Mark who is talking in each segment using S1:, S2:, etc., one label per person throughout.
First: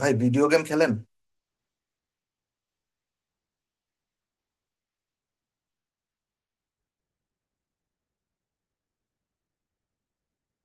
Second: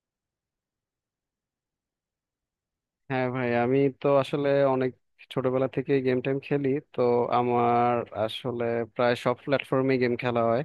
S1: ভাই, video game খেলেন?
S2: হ্যাঁ ভাই, আমি তো আসলে অনেক ছোটবেলা থেকে গেম টেম খেলি। তো আমার আসলে প্রায় সব প্ল্যাটফর্মে গেম খেলা হয়।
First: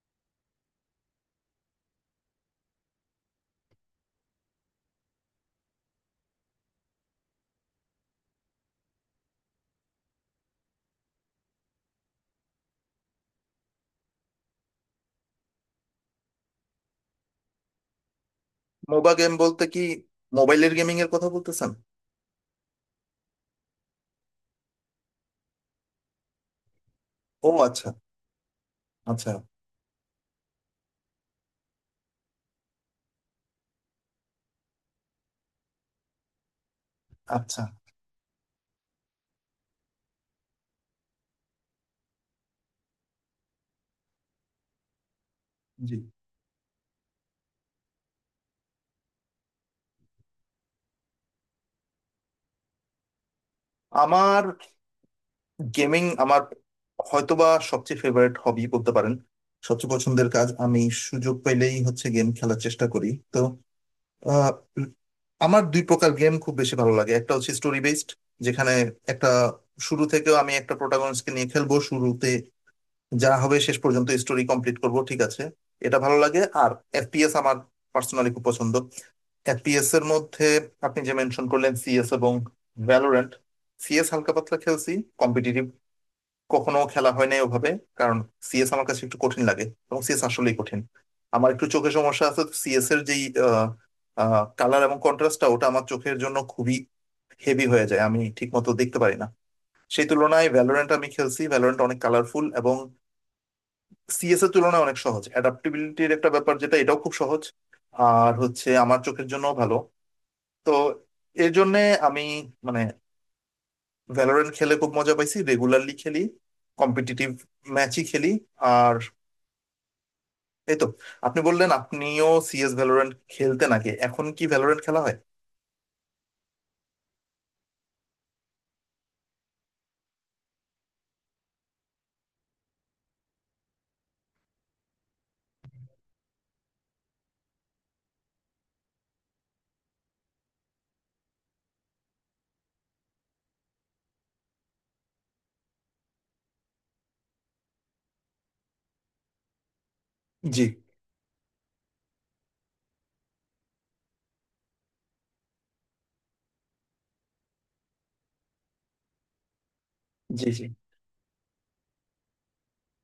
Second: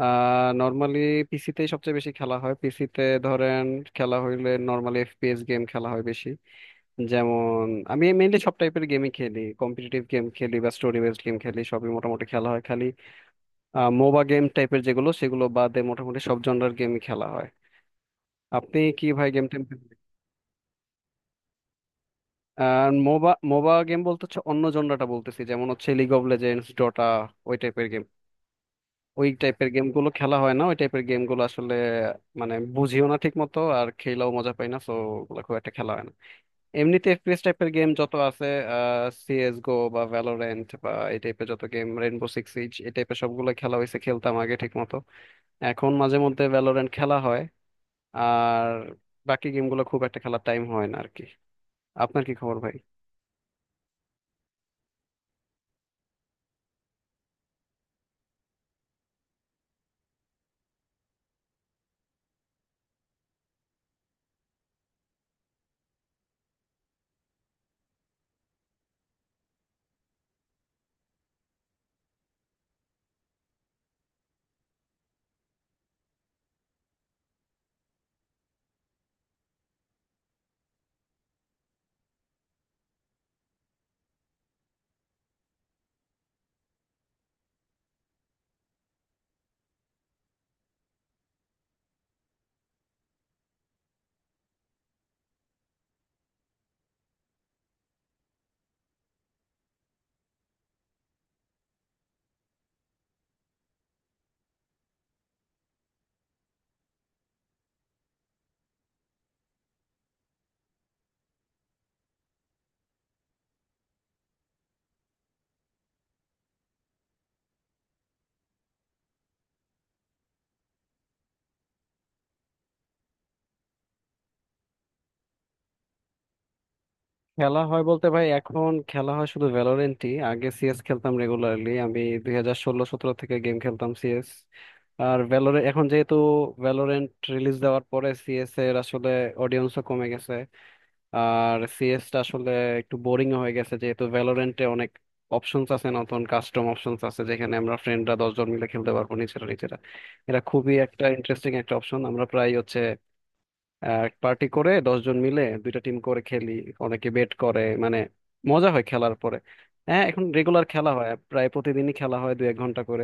S2: নর্মালি পিসিতেই সবচেয়ে বেশি খেলা হয়, পিসিতে ধরেন খেলা হইলে নর্মালি এফপিএস গেম খেলা হয় বেশি। যেমন আমি মেইনলি সব টাইপের গেমই খেলি, কম্পিটিটিভ গেম খেলি বা স্টোরি বেসড গেম খেলি, সবই মোটামুটি খেলা হয়, খালি মোবা গেম টাইপের যেগুলো সেগুলো বাদে মোটামুটি সব জনরার গেমই খেলা হয়। আপনি কি
S1: মোবা
S2: ভাই
S1: গেম
S2: গেম
S1: বলতে
S2: টেম?
S1: কি? মোবাইলের গেমিং এর কথা বলতেছেন?
S2: আর মোবা মোবা গেম বলতে হচ্ছে অন্য জনরাটা বলতেছি, যেমন হচ্ছে লিগ অফ লেজেন্ডস, ডটা,
S1: ও
S2: ওই
S1: আচ্ছা।
S2: টাইপের গেম। ওই
S1: আচ্ছা।
S2: টাইপের গেম গুলো খেলা হয় না, ওই টাইপের গেম গুলো আসলে মানে বুঝিও না ঠিক মতো, আর খেলাও মজা পাই না, তো ওগুলো খুব একটা খেলা হয় না। এমনিতে এফপিএস
S1: আচ্ছা।
S2: টাইপের গেম যত আছে, সিএস গো বা ভ্যালোরেন্ট বা এই টাইপের যত গেম, রেনবো সিক্স সিজ, এই টাইপের সবগুলো খেলা হয়েছে, খেলতাম আগে ঠিক মতো। এখন
S1: জি।
S2: মাঝে মধ্যে ভ্যালোরেন্ট খেলা হয়। আর বাকি গেমগুলো খুব একটা খেলার টাইম হয় না আর কি। আপনার কি খবর ভাই?
S1: আমার গেমিং, আমার হয়তোবা সবচেয়ে ফেভারিট হবি বলতে পারেন। সবচেয়ে পছন্দের কাজ। আমি সুযোগ পেলেই হচ্ছে গেম খেলার চেষ্টা করি। তো আহ, আমার দুই প্রকার গেম খুব বেশি ভালো লাগে। একটা হচ্ছে স্টোরি বেসড, যেখানে একটা শুরু থেকেও আমি একটা প্রোটাগনিস্টকে নিয়ে খেলবো শুরুতে, যা হবে শেষ পর্যন্ত স্টোরি কমপ্লিট করব। ঠিক আছে, এটা ভালো লাগে। আর এফপিএস আমার পার্সোনালি খুব পছন্দ। এফপিএস এর মধ্যে আপনি যে মেনশন করলেন, সিএস এবং ভ্যালোরেন্ট, সিএস হালকা পাতলা খেলছি। কম্পিটিটিভ কখনো খেলা হয় নাই ওভাবে। কারণ সিএস আমার কাছে একটু কঠিন লাগে, এবং সিএস আসলেই কঠিন। আমার একটু চোখের সমস্যা আছে, সিএস এর যেই কালার এবং কন্ট্রাস্টটা ওটা আমার চোখের জন্য খুবই হেভি হয়ে যায়, আমি ঠিক মতো দেখতে পারি না। সেই তুলনায় ভ্যালোরেন্ট আমি খেলছি, ভ্যালোরেন্ট অনেক কালারফুল এবং সিএস এর তুলনায় অনেক সহজ। অ্যাডাপ্টিবিলিটির একটা ব্যাপার, যেটা এটাও খুব সহজ। আর হচ্ছে আমার চোখের জন্য ভালো। তো এর জন্য আমি মানে ভ্যালোরেন্ট খেলে খুব মজা পাইছি, রেগুলারলি খেলি, কম্পিটিটিভ ম্যাচই খেলি। আর এই তো। আপনি বললেন আপনিও সিএস ভ্যালোরেন্ট খেলতে, নাকি এখন কি ভ্যালোরেন্ট খেলা হয়?
S2: খেলা হয় বলতে ভাই এখন খেলা হয় শুধু ভ্যালোরেন্টই। আগে সিএস খেলতাম রেগুলারলি, আমি 2016-17 থেকে গেম খেলতাম সিএস। আর ভ্যালোরেন্ট এখন যেহেতু ভ্যালোরেন্ট রিলিজ দেওয়ার পরে সিএস এর আসলে অডিয়েন্সও কমে গেছে। আর সিএস টা আসলে একটু বোরিং হয়ে গেছে যেহেতু ভ্যালোরেন্টে অনেক অপশনস আছে, নতুন কাস্টম অপশনস আছে, যেখানে আমরা ফ্রেন্ডরা 10 জন মিলে খেলতে পারবো নিজেরা নিজেরা। এটা
S1: জি
S2: খুবই একটা ইন্টারেস্টিং একটা অপশন, আমরা প্রায় হচ্ছে এক পার্টি করে 10 জন মিলে দুইটা টিম করে খেলি। অনেকে বেট করে মানে, মজা হয় খেলার পরে। হ্যাঁ, এখন
S1: জি। জি।
S2: রেগুলার খেলা হয়, প্রায় প্রতিদিনই খেলা হয় 1-2 ঘন্টা করে।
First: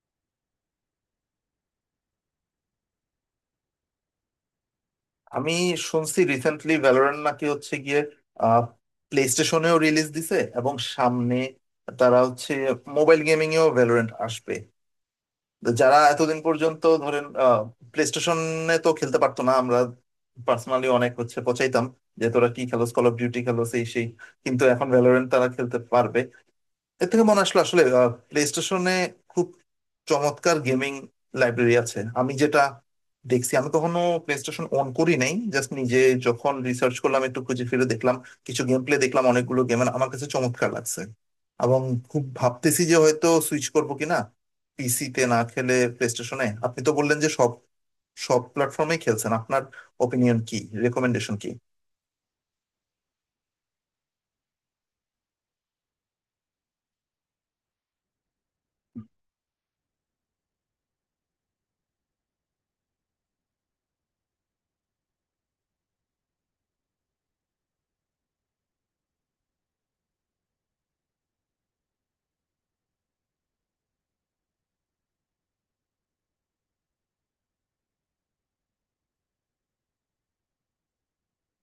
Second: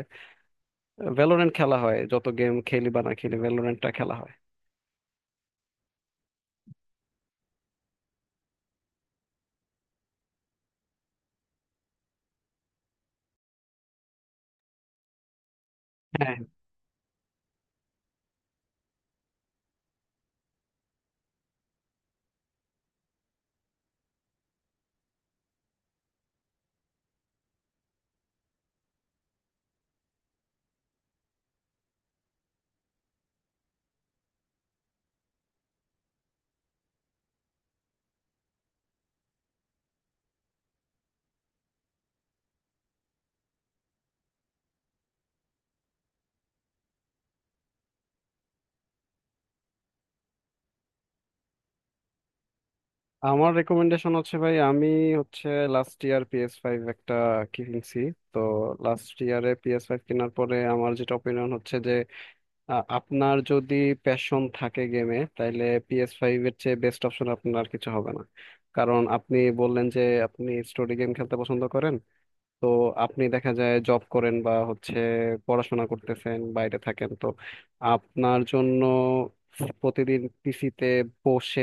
S2: ভ্যালোরেন্ট খেলা হয়, যত গেম খেলি বা না খেলি ভ্যালোরেন্টটা খেলা হয়।
S1: আমি শুনছি রিসেন্টলি ভ্যালোরেন্ট নাকি হচ্ছে গিয়ে প্লে স্টেশনেও রিলিজ দিছে, এবং সামনে তারা হচ্ছে মোবাইল গেমিং এও ভ্যালোরেন্ট আসবে। যারা
S2: হ্যাঁ।
S1: এতদিন পর্যন্ত ধরেন প্লে স্টেশনে তো খেলতে পারতো না, আমরা পার্সোনালি অনেক হচ্ছে পচাইতাম যে তোরা কি খেলোস, কল অফ ডিউটি খেলোস, এই সেই। কিন্তু এখন ভ্যালোরেন্ট তারা খেলতে পারবে। এর থেকে মনে আসলো, আসলে প্লে স্টেশনে খুব চমৎকার গেমিং লাইব্রেরি আছে, আমি যেটা দেখছি। আমি কখনো প্লে স্টেশন অন করি নাই, জাস্ট নিজে যখন রিসার্চ করলাম একটু খুঁজে ফিরে দেখলাম, কিছু গেম প্লে দেখলাম, অনেকগুলো গেম আমার কাছে চমৎকার লাগছে। এবং খুব ভাবতেছি যে হয়তো সুইচ করবো কিনা, পিসিতে না খেলে প্লে স্টেশনে। আপনি তো বললেন যে সব সব প্ল্যাটফর্মে খেলছেন। আপনার ওপিনিয়ন কি? রেকমেন্ডেশন কি?
S2: আমার রেকমেন্ডেশন হচ্ছে ভাই, আমি হচ্ছে লাস্ট ইয়ার পিএস ফাইভ একটা কিনছি। তো লাস্ট ইয়ারে পিএস ফাইভ কেনার পরে আমার যেটা অপিনিয়ন হচ্ছে, আপনার যদি প্যাশন থাকে গেমে তাহলে পিএস ফাইভ এর চেয়ে বেস্ট অপশন আপনার আর কিছু হবে না। কারণ আপনি বললেন যে আপনি স্টোরি গেম খেলতে পছন্দ করেন। তো আপনি দেখা যায় জব করেন বা হচ্ছে পড়াশোনা করতেছেন, বাইরে থাকেন, তো আপনার জন্য প্রতিদিন পিসিতে বসে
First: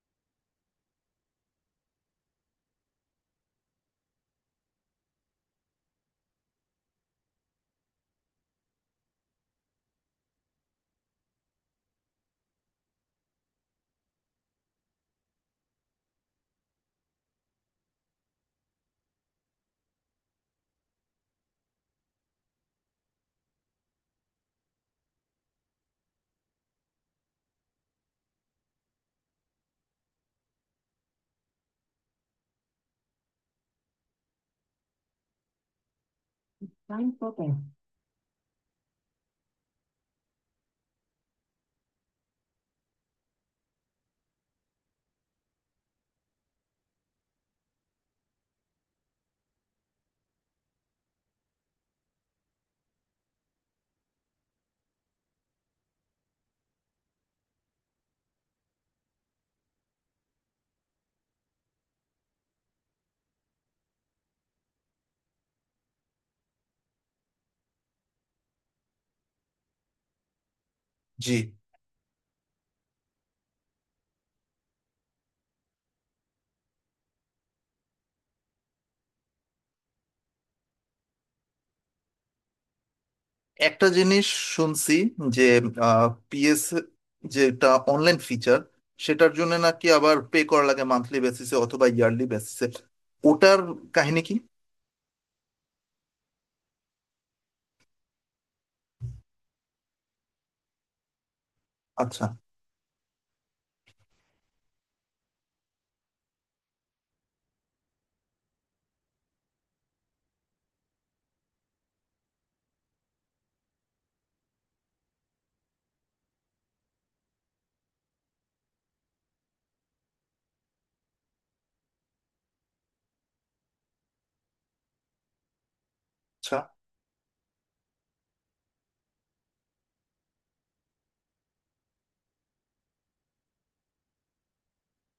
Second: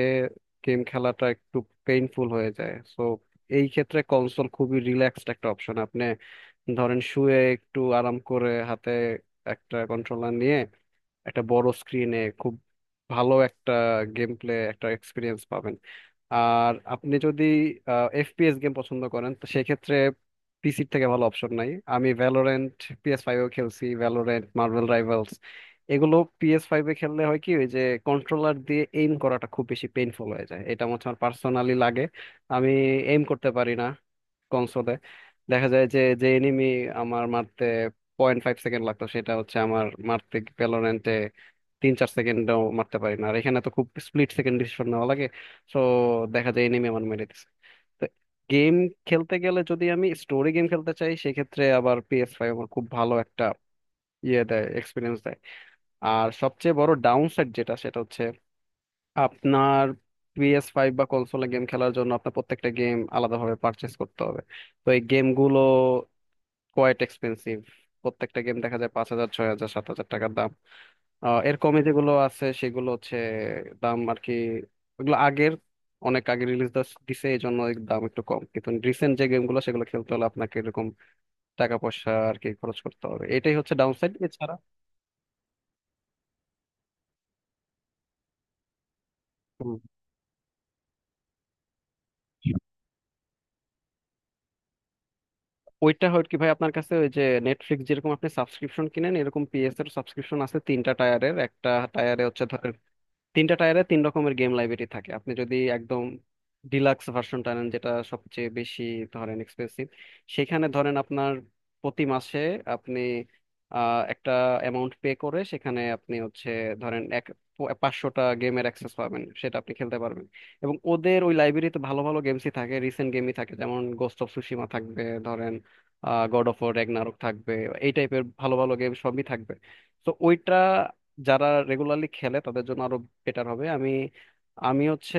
S2: গেম খেলাটা একটু পেইনফুল হয়ে যায়। সো এই ক্ষেত্রে কনসোল খুবই রিল্যাক্সড একটা অপশন। আপনি ধরেন শুয়ে একটু আরাম করে হাতে একটা কন্ট্রোলার নিয়ে একটা বড় স্ক্রিনে খুব ভালো একটা গেম প্লে একটা এক্সপিরিয়েন্স পাবেন। আর আপনি যদি এফপিএস গেম পছন্দ করেন তো সেক্ষেত্রে পিসির থেকে ভালো অপশন নাই। আমি ভ্যালোরেন্ট পিএস ফাইভেও খেলছি, ভ্যালোরেন্ট, মার্বেল রাইভালস, এগুলো পিএস ফাইভে খেললে হয় কি, ওই যে কন্ট্রোলার দিয়ে এইম করাটা খুব বেশি পেইনফুল হয়ে যায়, এটা আমার পার্সোনালি লাগে। আমি এইম করতে পারি না কনসোলে। দেখা যায় যে যে এনিমি আমার মারতে 0.5 সেকেন্ড লাগতো সেটা হচ্ছে আমার মারতে ভ্যালোরেন্টে 3-4 সেকেন্ডও মারতে পারি না। আর এখানে তো খুব স্প্লিট সেকেন্ড ডিসিশন নেওয়া লাগে, সো দেখা যায় এনিমি আমার মেরে দিচ্ছে। তো গেম খেলতে গেলে যদি আমি স্টোরি গেম খেলতে চাই সেক্ষেত্রে আবার পিএস ফাইভ আমার খুব ভালো একটা ইয়ে দেয়, এক্সপিরিয়েন্স দেয়। আর সবচেয়ে বড় ডাউন সাইড যেটা, সেটা হচ্ছে আপনার পিএস ফাইভ বা কনসোলে গেম খেলার জন্য আপনার প্রত্যেকটা গেম আলাদাভাবে পারচেস করতে হবে। তো এই গেমগুলো কোয়াইট এক্সপেন্সিভ, প্রত্যেকটা গেম দেখা যায় 5,000 6,000 7,000 টাকার দাম।
S1: জি।
S2: এর কমে যেগুলো আছে সেগুলো হচ্ছে দাম আর কি, ওগুলো আগের, অনেক আগে রিলিজ দিছে, এই জন্য এর দাম একটু কম। কিন্তু রিসেন্ট যে গেমগুলো সেগুলো খেলতে হলে আপনাকে এরকম টাকা পয়সা আর কি খরচ করতে হবে, এটাই হচ্ছে
S1: একটা
S2: ডাউন সাইড
S1: জিনিস
S2: এছাড়া।
S1: শুনছি, যে পিএস যেটা অনলাইন ফিচার, সেটার জন্য
S2: হুম,
S1: নাকি আবার পে করা লাগে মান্থলি বেসিসে অথবা ইয়ারলি বেসিসে। ওটার কাহিনী কি?
S2: ওইটা হয় কি ভাই, আপনার কাছে ওই যে নেটফ্লিক্স যেরকম আপনি সাবস্ক্রিপশন কিনেন, এরকম পিএস এর সাবস্ক্রিপশন আছে 3টা টায়ারের। একটা টায়ারে
S1: আচ্ছা।
S2: হচ্ছে ধরেন, 3টা টায়ারে তিন রকমের গেম লাইব্রেরি থাকে। আপনি যদি একদম ডিলাক্স ভার্সনটা নেন, যেটা সবচেয়ে বেশি ধরেন এক্সপেন্সিভ, সেখানে ধরেন আপনার প্রতি মাসে আপনি একটা অ্যামাউন্ট পে করে সেখানে আপনি হচ্ছে ধরেন এক 500টা গেমের অ্যাক্সেস পাবেন, সেটা আপনি খেলতে পারবেন। এবং ওদের ওই লাইব্রেরিতে ভালো ভালো গেমসই থাকে, রিসেন্ট গেমই থাকে, যেমন গোস্ট অফ সুশিমা থাকবে, ধরেন গড অফ
S1: আচ্ছা।
S2: ওয়ার রেগনারক থাকবে, এই টাইপের ভালো ভালো গেম সবই থাকবে। তো ওইটা যারা রেগুলারলি খেলে তাদের জন্য আরো বেটার হবে। আমি আমি হচ্ছে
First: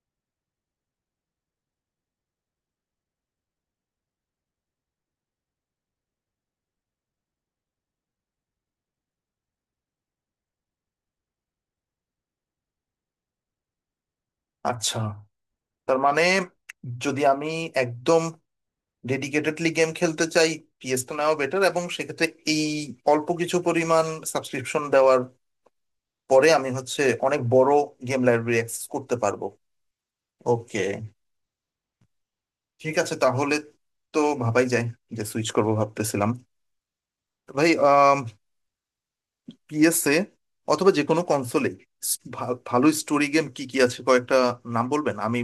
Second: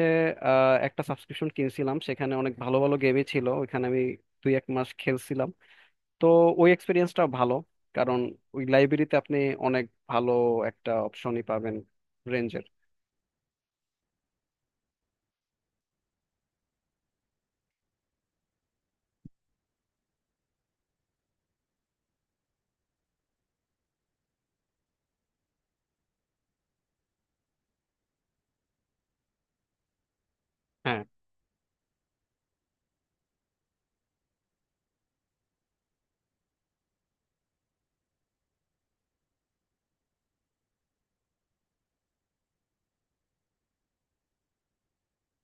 S2: একটা সাবস্ক্রিপশন কিনছিলাম, সেখানে অনেক ভালো ভালো গেমই ছিল। ওইখানে আমি 1-2 মাস খেলছিলাম। তো ওই এক্সপিরিয়েন্সটা ভালো, কারণ ওই লাইব্রেরিতে আপনি অনেক ভালো একটা অপশনই পাবেন রেঞ্জের।
S1: আচ্ছা। তার মানে যদি আমি একদম ডেডিকেটেডলি গেম খেলতে চাই, পিএস তো নেওয়া বেটার, এবং সেক্ষেত্রে এই অল্প কিছু পরিমাণ সাবস্ক্রিপশন দেওয়ার পরে আমি হচ্ছে অনেক বড় গেম লাইব্রেরি অ্যাক্সেস করতে পারবো। ওকে, ঠিক আছে তাহলে। তো ভাবাই যায় যে সুইচ করব, ভাবতেছিলাম। তো ভাই পিএসএ অথবা যে কোনো কনসোলে ভালো স্টোরি গেম কি কি আছে, কয়েকটা নাম বলবেন? আমি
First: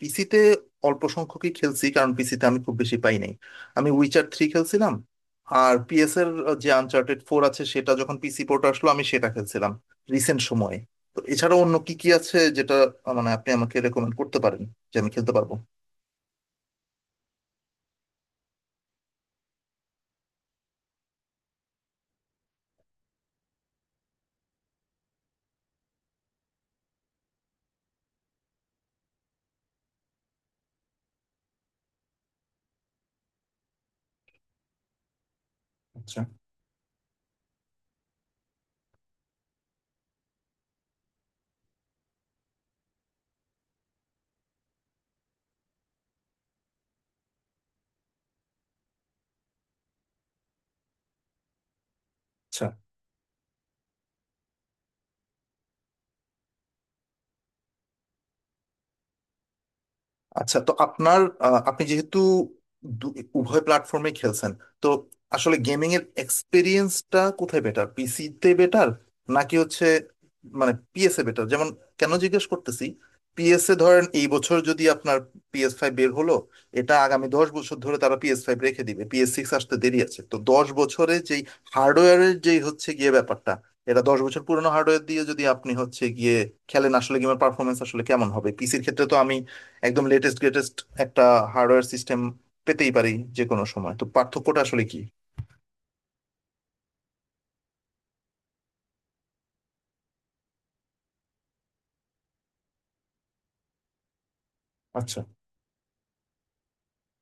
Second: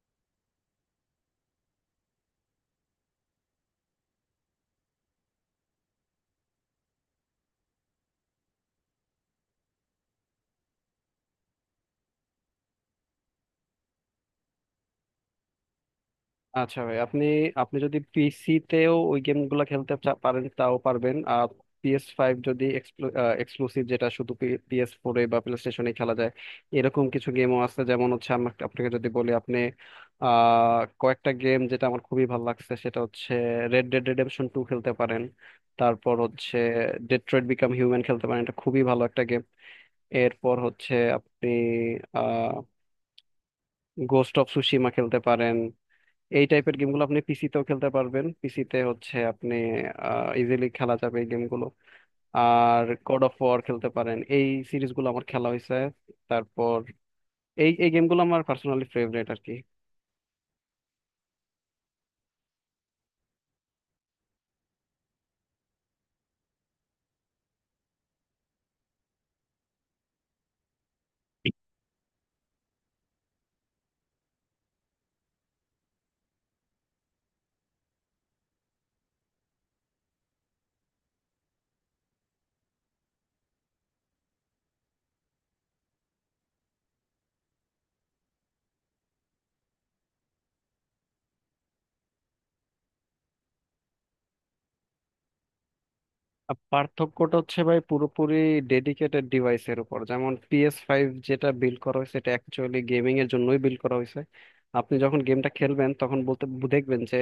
S1: পিসিতে অল্প সংখ্যকই খেলছি, কারণ পিসিতে আমি খুব বেশি পাই নাই। আমি উইচার 3 খেলছিলাম। আর পিএস এর যে আনচার্টেড 4 আছে, সেটা যখন পিসি পোর্ট আসলো আমি সেটা খেলছিলাম রিসেন্ট সময়ে। তো এছাড়া অন্য কি কি আছে, যেটা মানে আপনি আমাকে রেকমেন্ড করতে পারেন যে আমি খেলতে পারবো?
S2: আচ্ছা ভাই, আপনি আপনি যদি পিসি তেও ওই গেমগুলো খেলতে পারেন তাও পারবেন। আর পিএস ফাইভ যদি এক্সক্লুসিভ যেটা শুধু পিএস ফোরে বা প্লে স্টেশনে খেলা যায়, এরকম কিছু গেমও আছে, যেমন হচ্ছে আমাকে আপনাকে যদি বলি আপনি, কয়েকটা গেম যেটা আমার খুবই ভালো লাগছে, সেটা হচ্ছে রেড ডেড রেডেমশন টু, খেলতে পারেন। তারপর
S1: আচ্ছা।
S2: হচ্ছে ডেট্রয়েট বিকাম হিউম্যান খেলতে পারেন, এটা খুবই ভালো একটা গেম। এরপর হচ্ছে আপনি আহ গোস্ট অফ সুশিমা খেলতে পারেন। এই টাইপের গেমগুলো আপনি পিসিতেও খেলতে পারবেন, পিসিতে হচ্ছে আপনি ইজিলি খেলা যাবে এই গেমগুলো।
S1: আচ্ছা।
S2: আর গড অফ ওয়ার খেলতে পারেন, এই সিরিজগুলো আমার খেলা হয়েছে। তারপর এই এই গেমগুলো আমার পার্সোনালি ফেভারিট আর কি।
S1: আচ্ছা। তো আপনার আপনি যেহেতু দু- উভয় প্ল্যাটফর্মে খেলছেন, তো আসলে গেমিং এর এক্সপিরিয়েন্সটা কোথায় বেটার? পিসিতে বেটার, নাকি হচ্ছে মানে পিএসএ বেটার? যেমন, কেন জিজ্ঞেস করতেছি, পিএসএ ধরেন এই বছর যদি আপনার পিএস 5 বের হলো, এটা আগামী 10 বছর ধরে তারা পিএস 5 রেখে দিবে। পিএস 6 আসতে দেরি আছে। তো 10 বছরে যেই হার্ডওয়্যারের যেই হচ্ছে গিয়ে ব্যাপারটা, এটা 10 বছর পুরনো হার্ডওয়্যার দিয়ে যদি আপনি হচ্ছে গিয়ে খেলেন, আসলে গেমের পারফরমেন্স আসলে কেমন হবে? পিসির ক্ষেত্রে তো আমি একদম লেটেস্ট গ্রেটেস্ট একটা হার্ডওয়্যার সিস্টেম পেতেই পারি যে কোনো সময়। তো পার্থক্যটা আসলে কি?
S2: আর পার্থক্যটা হচ্ছে ভাই পুরোপুরি ডেডিকেটেড ডিভাইসের উপর। যেমন পিএস ফাইভ যেটা বিল্ড করা হয়েছে, এটা অ্যাকচুয়ালি গেমিং এর জন্যই বিল্ড করা হয়েছে। আপনি
S1: আচ্ছা।
S2: যখন গেমটা খেলবেন তখন বলতে দেখবেন যে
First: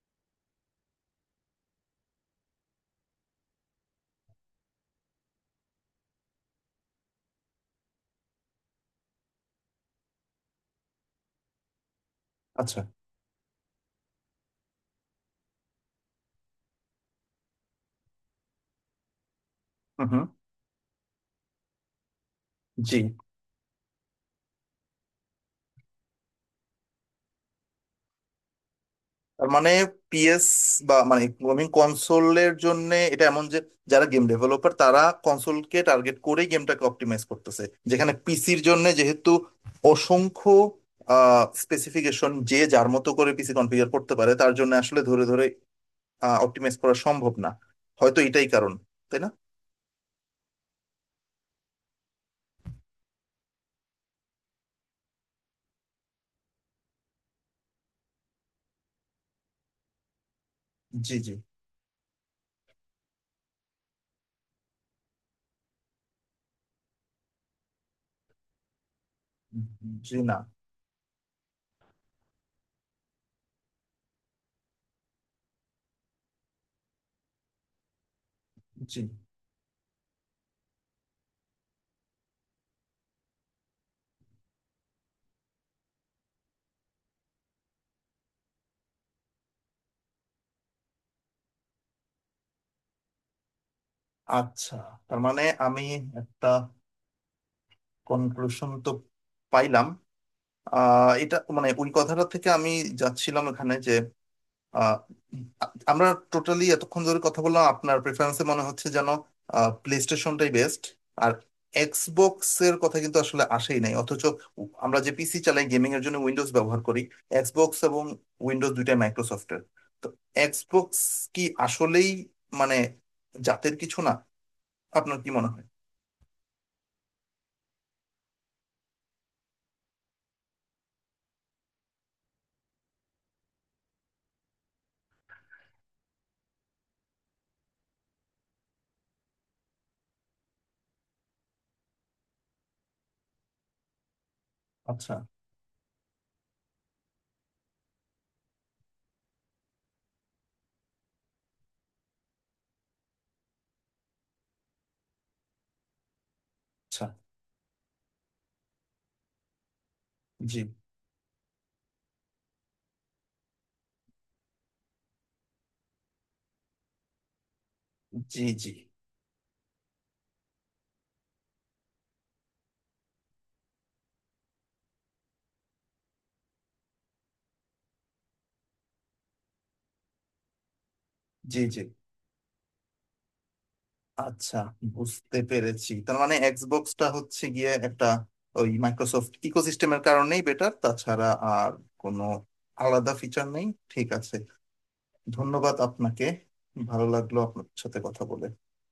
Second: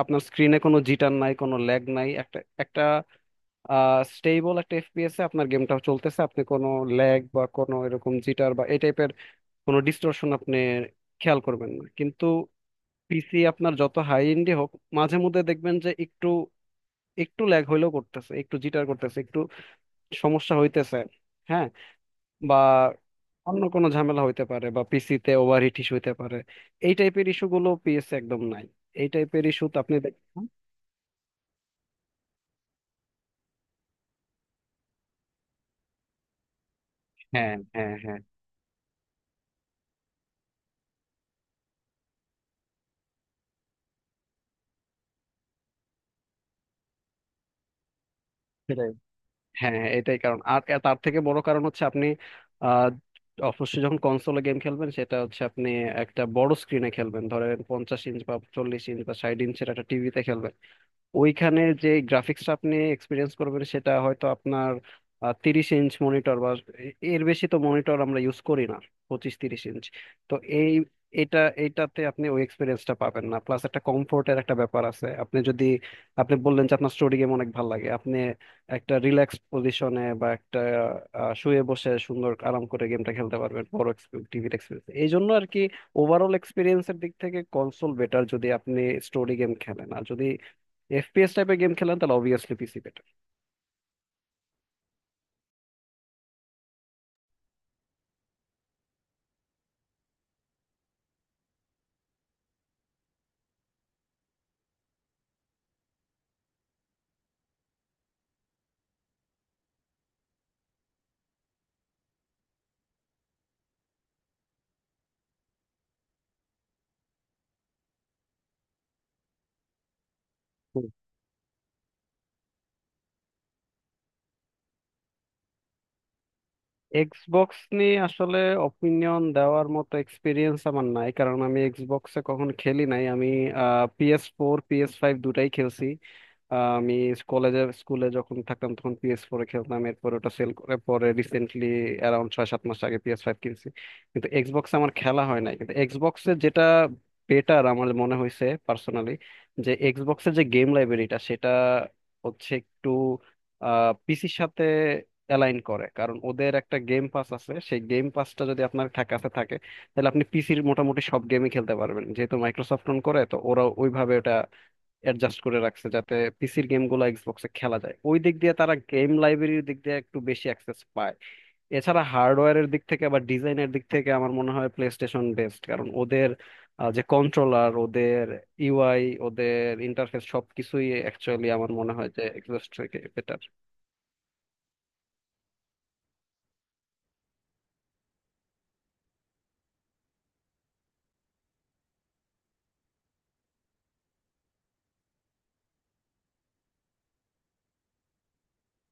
S2: আপনার স্ক্রিনে কোনো জিটার নাই, কোনো ল্যাগ নাই, একটা একটা স্টেবল একটা এফপিএস এ আপনার গেমটা চলতেছে, আপনি কোনো ল্যাগ বা কোনো এরকম জিটার বা এই টাইপের কোনো ডিস্টরশন আপনি খেয়াল করবেন না। কিন্তু
S1: আচ্ছা।
S2: পিসি আপনার যত হাই এন্ডই হোক মাঝে মধ্যে দেখবেন যে একটু একটু ল্যাগ হইলেও করতেছে, একটু জিটার করতেছে, একটু
S1: হুম হুম।
S2: সমস্যা হইতেছে। হ্যাঁ, বা
S1: জি।
S2: অন্য কোনো ঝামেলা হইতে পারে, বা পিসিতে ওভার হিট ইস্যু হইতে পারে। এই টাইপের ইস্যুগুলো পিএসএ একদম নাই, এই টাইপের
S1: তার
S2: ইস্যু
S1: মানে
S2: তো আপনি দেখবেন।
S1: পিএস বা মানে গেমিং কনসোলের জন্য এটা এমন যে যারা গেম ডেভেলপার, তারা কনসোলকে টার্গেট করেই গেমটাকে অপটিমাইজ
S2: হ্যাঁ,
S1: করতেছে।
S2: হ্যাঁ,
S1: যেখানে পিসির জন্য যেহেতু অসংখ্য স্পেসিফিকেশন, যে যার মতো করে পিসি কনফিগার করতে পারে, তার জন্য আসলে ধরে ধরে অপটিমাইজ করা সম্ভব না। হয়তো এটাই কারণ।
S2: হ্যাঁ,
S1: তাই না?
S2: হ্যাঁ, হ্যাঁ, এটাই কারণ। আর তার থেকে বড় কারণ হচ্ছে আপনি আহ অবশ্যই যখন কনসোলে গেম খেলবেন সেটা হচ্ছে আপনি একটা বড় স্ক্রিনে খেলবেন, ধরেন 50 ইঞ্চ বা 40 ইঞ্চ বা 60 ইঞ্চের একটা টিভিতে খেলবেন।
S1: জি জি।
S2: ওইখানে যে গ্রাফিক্সটা আপনি এক্সপিরিয়েন্স করবেন সেটা হয়তো আপনার 30 ইঞ্চ মনিটর বা এর বেশি তো মনিটর আমরা ইউজ করি না, 25-30 ইঞ্চ।
S1: জি
S2: তো
S1: না।
S2: এই এটা এইটাতে আপনি ওই এক্সপিরিয়েন্সটা পাবেন না। প্লাস একটা কমফোর্টের একটা ব্যাপার আছে, আপনি যদি, আপনি বললেন যে আপনার স্টোরি গেম অনেক ভালো লাগে, আপনি একটা
S1: জি।
S2: রিল্যাক্স পজিশনে বা একটা শুয়ে বসে সুন্দর আরাম করে গেমটা খেলতে পারবেন, বড় টিভির এক্সপিরিয়েন্স এই জন্য আর কি। ওভারঅল এক্সপিরিয়েন্সের দিক থেকে কনসোল বেটার যদি আপনি স্টোরি গেম খেলেন, আর যদি এফপিএস টাইপের গেম খেলেন তাহলে অবভিয়াসলি পিসি বেটার।
S1: আচ্ছা, তার মানে আমি একটা কনক্লুশন তো পাইলাম। এটা মানে ওই কথাটা থেকে আমি যাচ্ছিলাম এখানে যে আহ, আমরা টোটালি এতক্ষণ ধরে কথা বললাম, আপনার প্রেফারেন্সে মনে হচ্ছে যেন প্লে স্টেশনটাই বেস্ট। আর এক্সবক্স এর কথা কিন্তু আসলে আসেই নাই, অথচ আমরা যে পিসি চালাই গেমিং এর জন্য উইন্ডোজ ব্যবহার করি। এক্সবক্স এবং উইন্ডোজ দুইটাই মাইক্রোসফটের। তো
S2: হুম,
S1: এক্সবক্স কি আসলেই মানে জাতের কিছু না? আপনার কি মনে হয়?
S2: এক্সবক্স নিয়ে আসলে অপিনিয়ন দেওয়ার মতো এক্সপিরিয়েন্স আমার নাই, কারণ আমি এক্সবক্সে কখনো খেলি নাই। আমি পিএস ফোর পিএস ফাইভ দুটাই খেলছি। আমি কলেজে স্কুলে যখন থাকতাম তখন পিএস ফোরে খেলতাম, এরপর ওটা সেল করে পরে রিসেন্টলি অ্যারাউন্ড 6-7 মাস আগে পিএস ফাইভ কিনছি। কিন্তু এক্সবক্স আমার
S1: আচ্ছা।
S2: খেলা হয় নাই। কিন্তু এক্সবক্সে যেটা বেটার আমার মনে হয়েছে পার্সোনালি, যে এক্সবক্সের যে গেম লাইব্রেরিটা সেটা হচ্ছে একটু পিসির সাথে অ্যালাইন করে। কারণ ওদের একটা গেম
S1: আচ্ছা।
S2: পাস আছে, সেই গেম পাসটা যদি আপনার কাছে থাকে তাহলে আপনি
S1: জি
S2: পিসির মোটামুটি সব গেমই খেলতে পারবেন, যেহেতু মাইক্রোসফট অন করে তো ওরা ওইভাবে ওটা অ্যাডজাস্ট করে রাখছে যাতে পিসির গেমগুলো এক্সবক্সে খেলা যায়। ওই দিক
S1: জি।
S2: দিয়ে
S1: জি
S2: তারা গেম লাইব্রেরির দিক দিয়ে একটু বেশি অ্যাক্সেস পায়। এছাড়া হার্ডওয়্যারের দিক থেকে বা ডিজাইনের দিক থেকে আমার মনে হয় প্লে স্টেশন বেস্ট। কারণ ওদের যে কন্ট্রোলার, ওদের ইউআই, ওদের ইন্টারফেস সবকিছুই অ্যাকচুয়ালি
S1: জি।
S2: আমার
S1: জি।
S2: মনে হয় যে এক্সবক্স থেকে বেটার।
S1: আচ্ছা, বুঝতে পেরেছি। তার মানে এক্সবক্সটা হচ্ছে গিয়ে একটা ওই মাইক্রোসফট ইকোসিস্টেমের কারণেই বেটার, তাছাড়া আর কোনো আলাদা ফিচার নেই। ঠিক আছে, ধন্যবাদ আপনাকে। ভালো লাগলো আপনার সাথে কথা বলে।